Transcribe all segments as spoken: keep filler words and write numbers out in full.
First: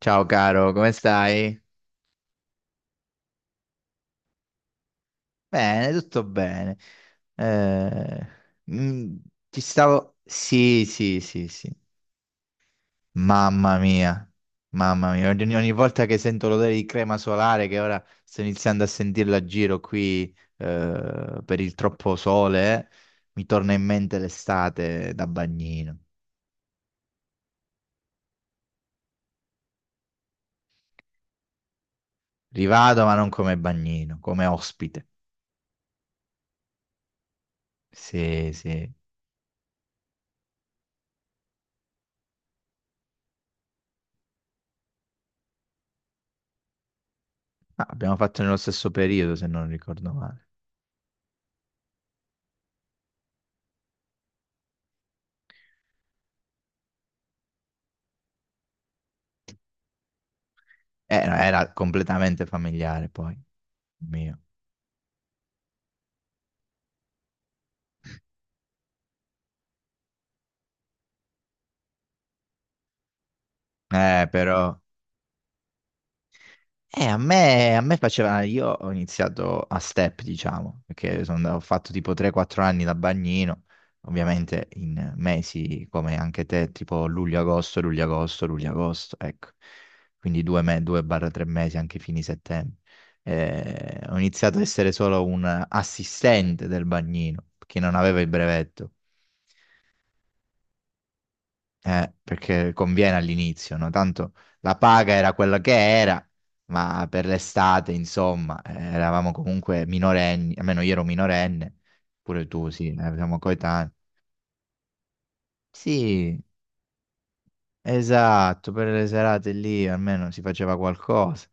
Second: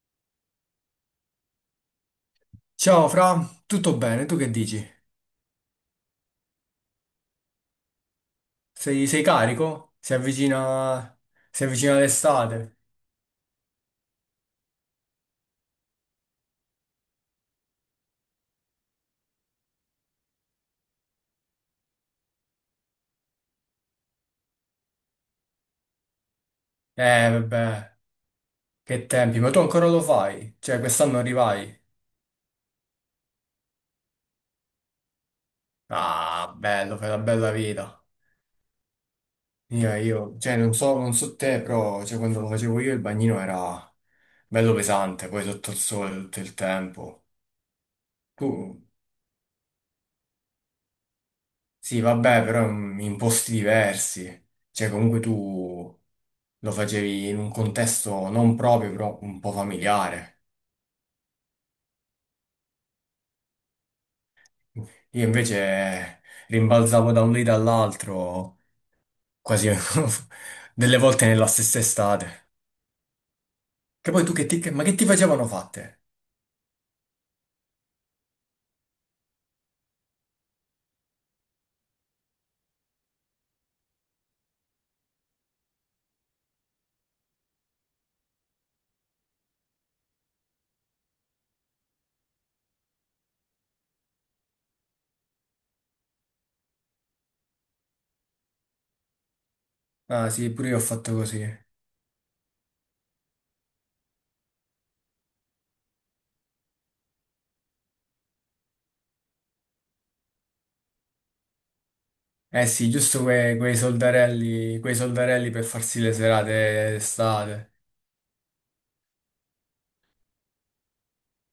Ciao caro, come stai? Ciao Fra, tutto bene? Tu che dici? Bene, tutto bene. Eh, Sei, mm, sei ti carico? Si stavo... Sì, avvicina, sì, sì, si sì. avvicina l'estate? Mamma mia, mamma mia. Ogni, ogni volta che sento l'odore di crema solare, che ora sto iniziando a sentirla a giro qui eh, per il troppo sole, mi torna in mente l'estate da bagnino. Eh, vabbè, che tempi, ma tu ancora lo fai? Cioè, quest'anno arrivai? Rivado, ma non come bagnino, come ospite. Ah, bello, fai la bella vita. Sì, sì. Io, io, cioè, non so, non so te, però, cioè, quando lo facevo io il bagnino era bello pesante, poi sotto il sole tutto il tempo. Ah, abbiamo fatto nello Tu, stesso periodo, se non ricordo male. sì, vabbè, però in in posti diversi. Cioè, comunque tu lo facevi in un contesto non proprio, però un po' familiare. Eh, no, era completamente familiare poi, mio. Io invece rimbalzavo da un lì all'altro, quasi delle volte nella stessa estate. Che poi Eh, tu che ti... che- però, Ma che ti facevano fatte? eh, a me, a me faceva, io ho iniziato a step, diciamo, perché sono andato- ho fatto tipo tre quattro anni da bagnino, ovviamente in mesi come anche te, tipo luglio-agosto, luglio-agosto, luglio-agosto, ecco. Quindi due tre mesi anche fini settembre. Eh, ho iniziato ad essere solo un assistente del bagnino, perché non avevo il brevetto. Ah sì, pure io ho fatto così. Eh, perché conviene all'inizio, no? Tanto la paga era quella che era, ma per l'estate, insomma, eh, eravamo comunque minorenni, almeno io ero minorenne, pure Eh tu, sì, sì, eh, giusto siamo que- quei coetanei. soldarelli, quei soldarelli per farsi le Sì, serate estate. esatto, per le serate lì almeno si faceva qualcosa.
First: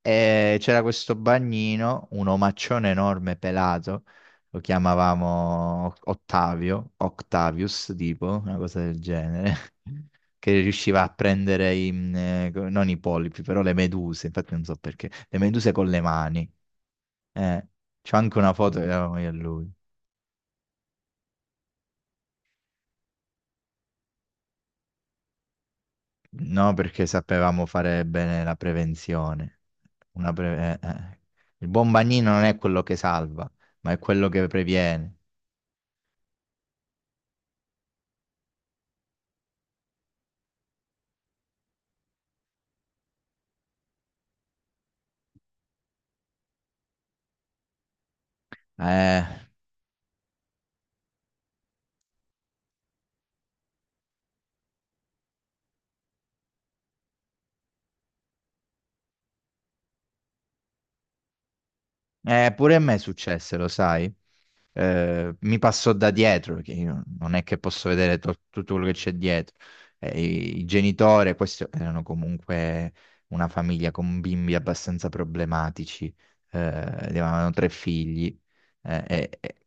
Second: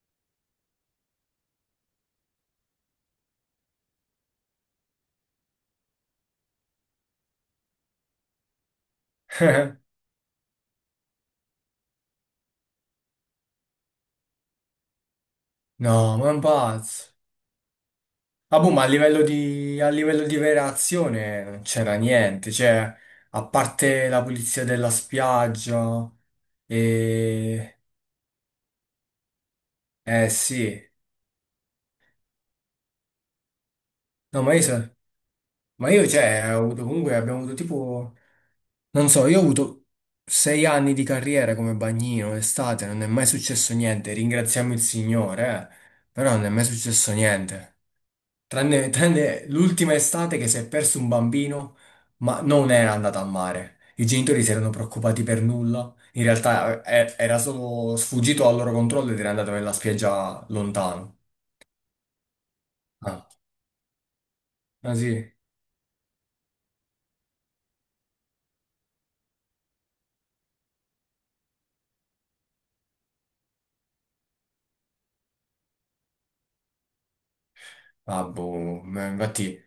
E c'era questo bagnino, un omaccione enorme pelato, lo chiamavamo Ottavio, Octavius, tipo, una cosa del genere, che riusciva a prendere i, mm, eh, co- non i polipi, però le meduse, infatti non so perché, le meduse con le No, ma è un mani. pazzo. Eh, C'ho anche una Ah, boh, foto ma che a avevamo livello io e lui. di, a livello di vera azione non c'era niente, cioè, a parte la pulizia della spiaggia, No, perché sapevamo e... fare bene la prevenzione. eh Una pre- eh, sì, eh. Il buon bagnino non è quello che salva, ma è quello no, che ma io, so- previene. ma io, cioè, ho avuto comunque, abbiamo avuto tipo, non so, io ho avuto sei anni di carriera come bagnino, estate, non è mai successo niente, ringraziamo il Signore, eh, però non è mai successo niente. Tranne, Eh. tranne l'ultima estate che si è perso un bambino, ma non era andato a mare. I genitori si erano preoccupati per nulla. In realtà eh, eh, era solo sfuggito al loro controllo ed era andato nella spiaggia lontano. Eh, pure a me Ah, successe, lo sai. ah sì? Eh, mi passò da dietro, che io non è che posso vedere to- tutto quello che c'è dietro. Eh, i, i genitori, questi erano comunque una famiglia con bimbi abbastanza problematici. Eh, avevano tre Ah, figli. boh. Ma Eh, eh, infatti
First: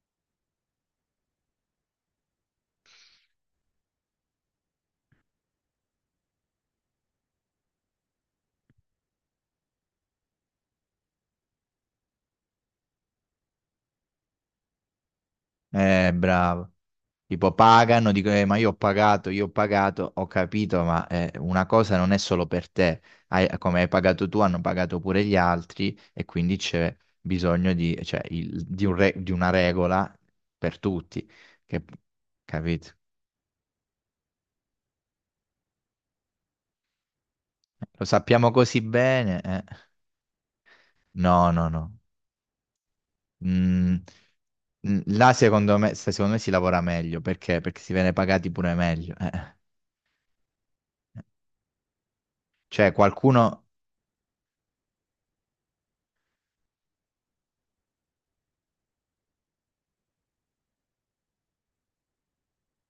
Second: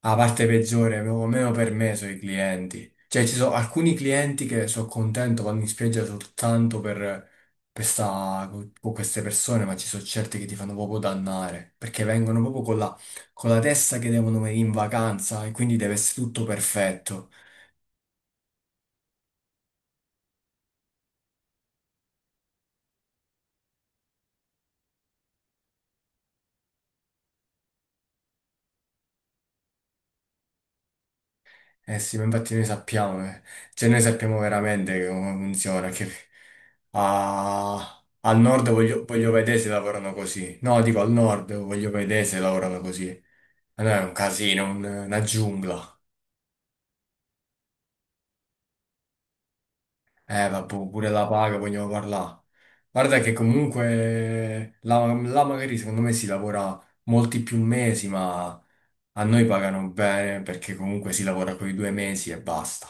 la parte peggiore, proprio meno per me, sono i clienti. Cioè, ci sono alcuni clienti che sono contento, vanno in spiaggia soltanto per, per sta- con queste persone, ma ci sono certi che ti fanno proprio dannare, perché vengono proprio con la, con la testa che devono venire in vacanza e quindi deve eh, eh, essere tutto Bravo. perfetto. Tipo pagano, dico, "Eh, ma io ho pagato, io ho pagato, ho capito, ma eh, una cosa non è solo per te, Hai- come hai pagato tu, hanno pagato pure gli altri e quindi c'è bisogno di, cioè, il- di un re- di una regola per tutti, che, Eh sì, ma infatti noi capito?" sappiamo, eh. Cioè noi sappiamo veramente come funziona, che Lo a- al sappiamo nord così voglio, voglio bene, vedere eh. se lavorano così. No, dico al No, nord no, voglio no. vedere se lavorano così. Eh, No, Mm, è un casino, un- mm, una Là secondo giungla. me, se- secondo me si lavora meglio, perché? Perché si viene pagati pure meglio. eh. Eh, vabbè, pure la paga vogliamo parlare. Cioè Guarda che qualcuno. comunque là, là magari secondo me si lavora molti più mesi, ma a noi pagano bene perché comunque si lavora quei due mesi e basta.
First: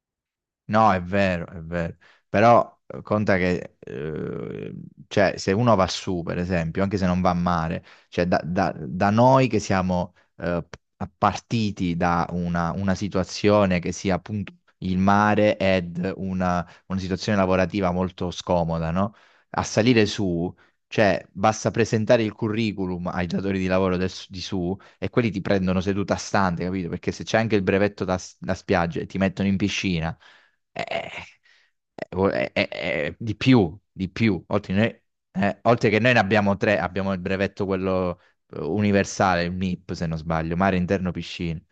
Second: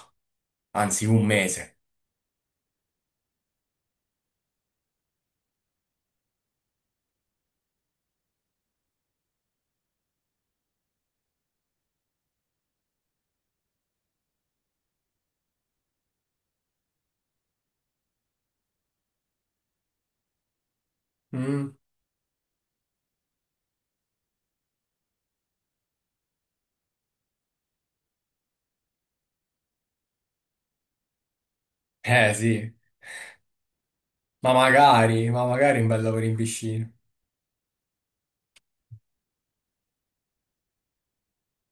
No, è Anzi, un vero, è mese. vero. Però eh, conta che, eh, cioè, se uno va su, per esempio, anche se non va a mare, cioè da, da- da noi che siamo eh, p- partiti da una, una situazione che sia appunto il mare ed una, una situazione lavorativa molto scomoda, no? A salire su, cioè, basta Mm? presentare il curriculum ai datori di lavoro del s- di su e quelli ti prendono seduta stante, capito? Perché se c'è anche il brevetto da, s- da spiaggia e ti mettono in piscina eh, eh, Eh eh, eh, eh, sì, eh, di più, di più. ma Oltre, noi- magari, ma eh, magari un Oltre che bel noi ne lavoro in abbiamo tre, piscina. abbiamo il brevetto quello eh, universale, il MIP se non sbaglio, mare interno piscine.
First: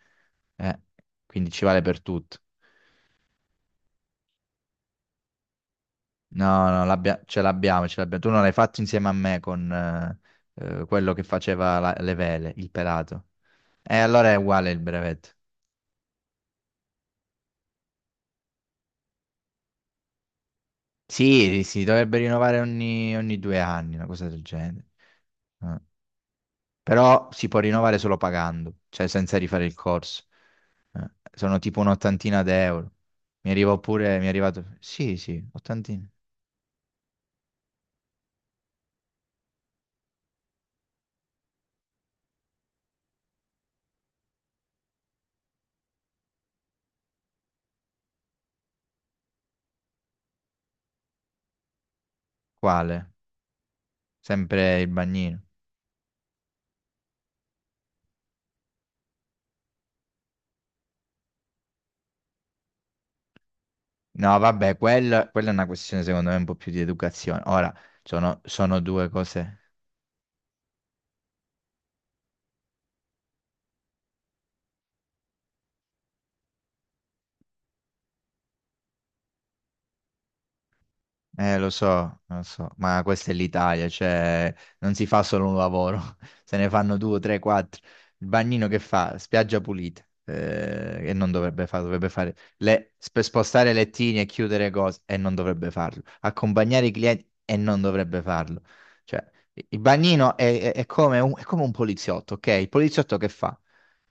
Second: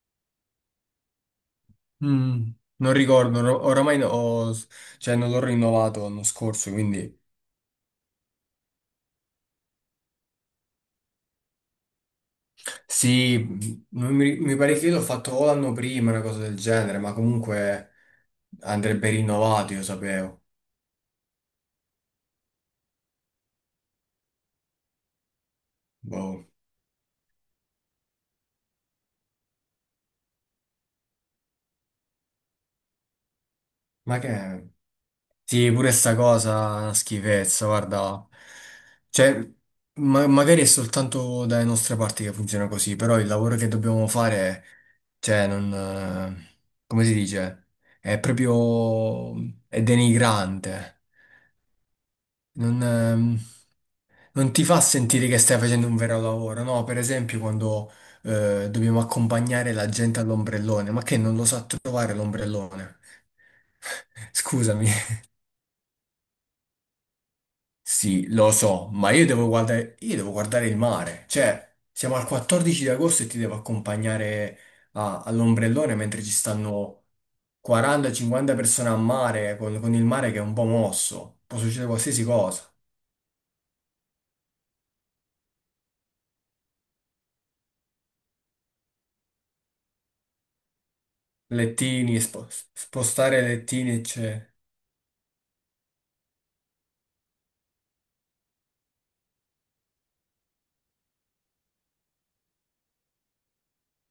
Eh, quindi ci vale per tutto. Mm, non ricordo, or- oramai no- ho- cioè, non l'ho rinnovato l'anno No, scorso, no, l'abbia- quindi... ce l'abbiamo, ce l'abbiamo. Tu non l'hai fatto insieme a me con eh, eh, quello che faceva la- le vele, il pelato. Sì, E non allora è mi, mi uguale pare il che io l'ho brevetto. fatto o l'anno prima, una cosa del genere, ma comunque andrebbe rinnovato, io sapevo. Sì, si dovrebbe rinnovare ogni, ogni due anni, una cosa del genere. Eh. Boh. Però si può rinnovare solo pagando, cioè senza rifare il corso. Eh, sono tipo un'ottantina d'euro. Mi arriva pure, Ma mi è che... arrivato. Sì, sì, Sì, pure ottantina. sta cosa è una schifezza, guarda. Cioè, ma- magari è soltanto dalle nostre parti che funziona così, però il lavoro che dobbiamo fare, cioè, non... eh, come si dice? È proprio... è denigrante. Non... Quale? ehm, non ti fa Sempre il sentire che bagnino. stai facendo un vero lavoro, no? Per esempio, quando eh, dobbiamo accompagnare la gente all'ombrellone, ma che non lo sa trovare l'ombrellone? No, vabbè, Scusami. quella, quella è una questione secondo me un po' più di educazione. Ora, Sì, sono, lo sono so, due ma io devo cose. guardare, io devo guardare il mare. Cioè, siamo al quattordici di agosto e ti devo accompagnare a- all'ombrellone mentre ci stanno quaranta cinquanta persone a mare, con, con il mare che è un po' mosso. Eh, Può Lo succedere so, qualsiasi lo cosa. so, ma questa è l'Italia, cioè non si fa solo un lavoro, se ne fanno due, tre, quattro. Il bagnino che fa? Spiaggia pulita, eh, e non dovrebbe fare, dovrebbe Lettini, fare spo- le, sp- spostare spostare lettini, lettini e eccetera. chiudere cose, e non dovrebbe farlo. Accompagnare i clienti, e non dovrebbe farlo. Cioè, i- il bagnino è, è- è come un, è come un poliziotto, ok? Il poliziotto che fa?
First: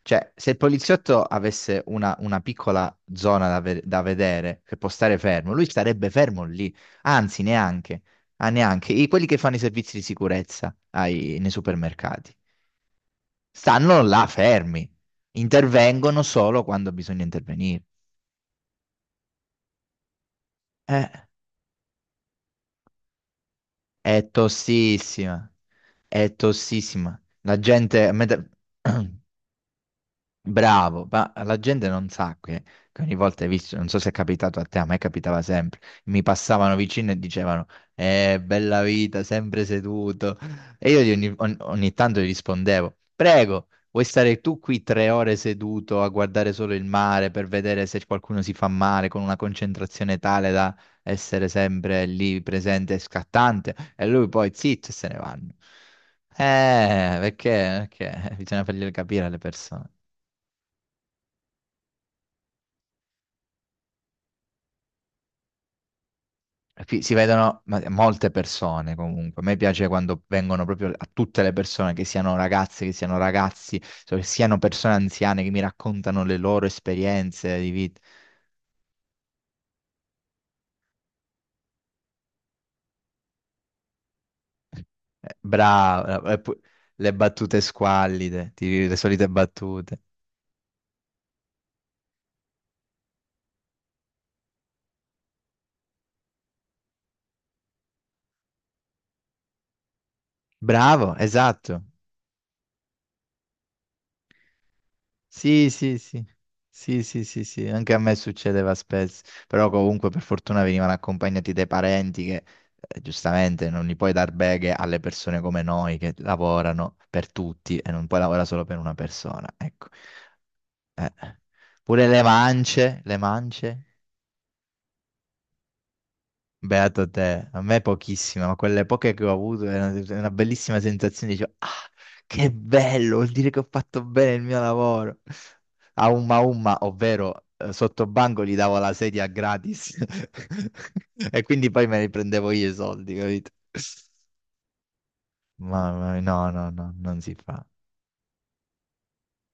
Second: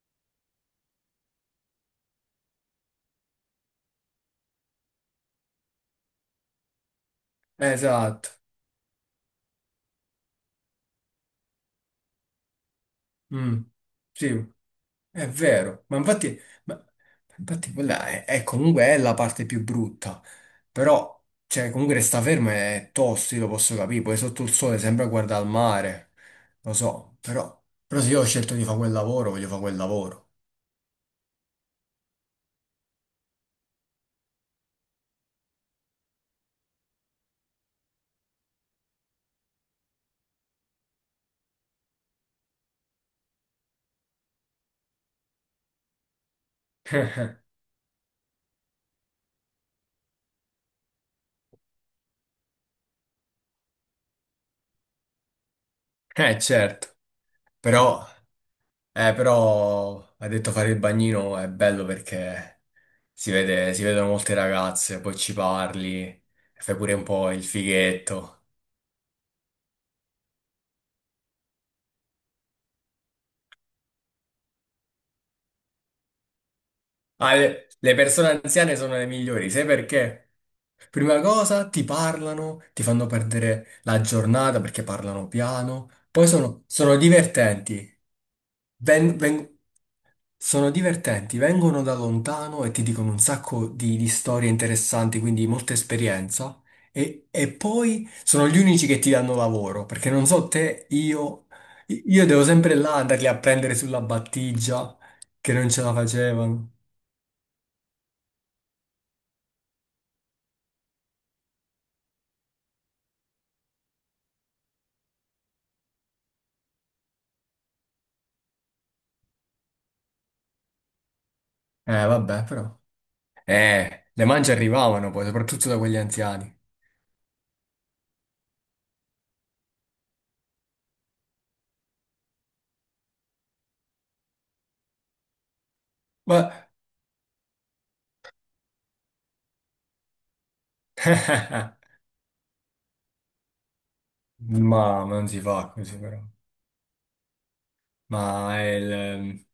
Cioè, se il poliziotto avesse una, una piccola zona da, ve- da vedere, che può stare fermo, lui starebbe fermo lì. Anzi, neanche, Esatto. ah, neanche. I- quelli che fanno i servizi di sicurezza ai- nei supermercati Mm. stanno là Sì, fermi, è vero. Ma intervengono infatti, solo ma- quando bisogna ma infatti intervenire. quella è, è comunque è la parte più brutta. Eh, Però, cioè, comunque resta fermo è tosto, io lo posso capire. Poi è sotto il sole sembra guardare al tossissima, mare. è Lo so, tossissima. La però, però gente, se a io ho me da- scelto di fare quel lavoro, voglio fare quel lavoro. Bravo, ma la gente non sa che, che ogni volta hai visto, non so se è capitato a te, a me capitava sempre, mi passavano vicino e dicevano, eh, bella vita, sempre seduto. E io gli ogni, ogni- ogni tanto gli rispondevo, prego, vuoi stare tu qui tre ore seduto a guardare solo il mare per vedere se qualcuno si fa male con una concentrazione tale da essere sempre lì presente e scattante? E lui poi zitto e se ne vanno. Eh, certo. Eh, perché, Però, perché bisogna farglielo eh, capire alle persone. però, ha detto fare il bagnino è bello perché si vede, si vedono molte ragazze, poi ci parli, fai pure Fi- un Si po' il vedono ma- molte fighetto. persone comunque. A me piace quando vengono proprio a tutte le persone, che siano ragazze, che siano ragazzi, so- che siano persone anziane che mi raccontano le loro Ah, esperienze le, di le vita. persone anziane sono le migliori, sai perché? Prima cosa ti parlano, ti fanno perdere la giornata perché parlano Eh, piano, poi Bravo, eh, pu- sono, sono le battute divertenti, squallide, ti- le Ven- solite ven- battute. sono divertenti, vengono da lontano e ti dicono un sacco di, di storie interessanti, quindi molta esperienza, e, e poi sono gli unici che ti danno lavoro, perché non so te, Bravo, io, esatto. io devo sempre là andarli a prendere sulla battigia, che Sì, non ce la sì, sì, facevano. sì, sì, sì, sì, anche a me succedeva spesso, però comunque per fortuna venivano accompagnati dai parenti che eh, giustamente non gli puoi dar beghe alle persone come noi che lavorano per tutti e non puoi lavorare solo per una persona, ecco. Eh, Pure le vabbè, però. mance, le mance. Eh, le mance arrivavano poi, soprattutto da quegli anziani. Beato te, a me pochissime, ma quelle poche che ho avuto è una, è una bellissima sensazione, dicevo, ah, che bello, vuol dire che ho fatto bene il mio lavoro. A umma Ma, umma, ovvero eh, sotto banco gli davo la sedia gratis e quindi poi me ne prendevo io i soldi, capito? ma non si fa così, Mamma però. mia, no, no, no, non si fa. Ma è il, ehm,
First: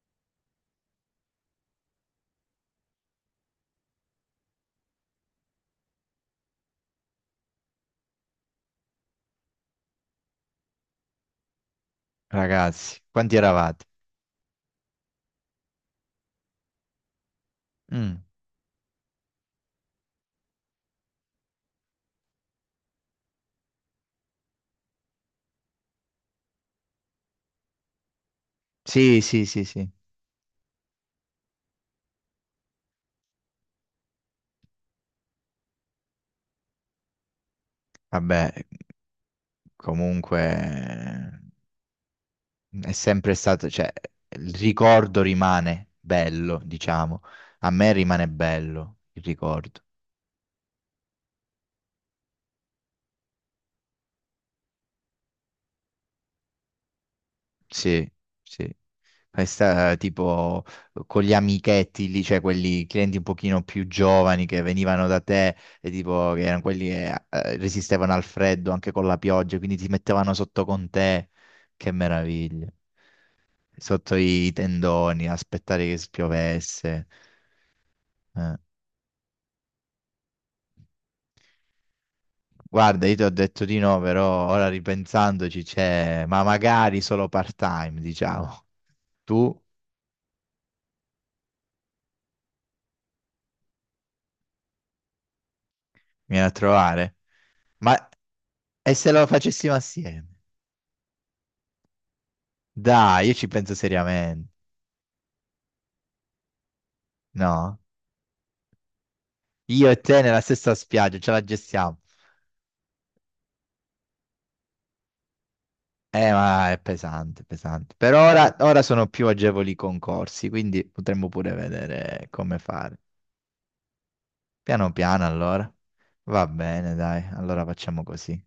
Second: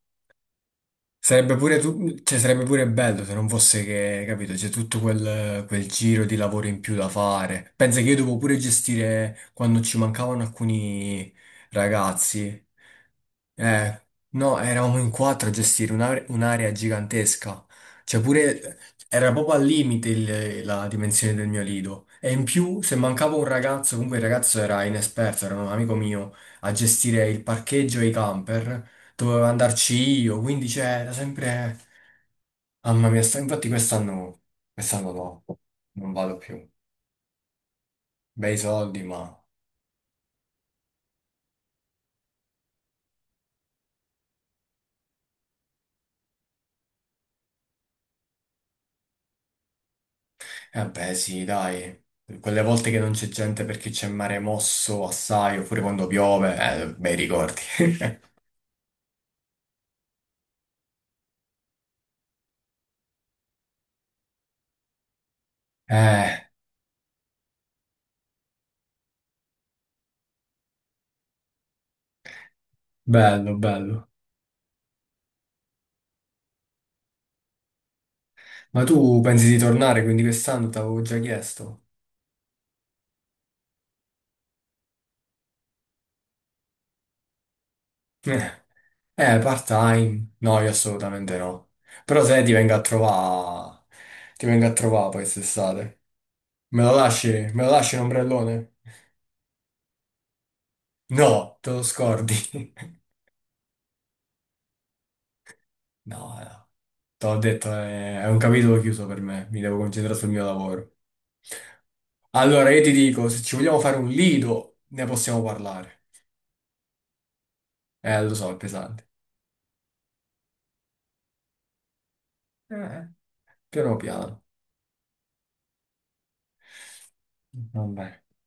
sarebbe pure, tu- cioè, sarebbe pure bello se non fosse che, capito, c'è tutto quel, quel giro di lavoro in più da fare. Pensa che io devo pure gestire quando ci mancavano alcuni ragazzi. Ragazzi, quanti eravate? Eh, no, eravamo in quattro a gestire un'are- un'area gigantesca. Cioè Mm, pure, era proprio al limite il- la dimensione del mio lido. E in più, se mancava un ragazzo, comunque il ragazzo era inesperto, era un amico mio, a gestire il parcheggio e i camper Sì, dovevo sì, sì, sì. andarci io, quindi c'era sempre... Mamma mia, sta- infatti quest'anno quest'anno no, non vado più. Vabbè, Bei soldi, ma... comunque. È sempre stato, cioè, il ricordo rimane bello, diciamo. A me rimane bello il ricordo. Eh beh, sì, dai. Quelle volte che non c'è gente perché c'è mare mosso assai, oppure quando piove, eh, bei ricordi. Sì, sì. Questa, tipo, con gli amichetti lì, cioè quelli clienti un pochino più giovani che venivano da te e tipo, che Eh, erano quelli che eh, resistevano al freddo anche con la pioggia, quindi ti mettevano sotto con te. Che meraviglia. bello, bello. Sotto i tendoni, aspettare che spiovesse. Eh. Ma tu pensi di tornare, quindi quest'anno t'avevo già chiesto. Guarda, io ti ho detto di no, però ora ripensandoci c'è, ma magari solo part-time, Eh, diciamo. eh, Tu part-time? No, io assolutamente no. Però se ti vengo a trovare, ti vengo a trovare poi quest'estate. vieni a Me lo trovare. lasci? Me lo lasci Ma un ombrellone? e se lo facessimo assieme? No, te lo scordi. Dai, io ci penso seriamente. No, no, te l'ho detto, No? è, è un capitolo chiuso per me, mi devo Io e te concentrare sul nella mio stessa lavoro. spiaggia, ce la gestiamo. Allora, io ti dico, se ci vogliamo fare un lido, ne possiamo parlare. Eh, ma è pesante, pesante. Per Eh, lo so, ora, è ora sono pesante. più agevoli i concorsi, quindi potremmo pure vedere come fare. Eh, piano piano. Piano piano, allora. Va bene, dai, allora facciamo Vabbè. così.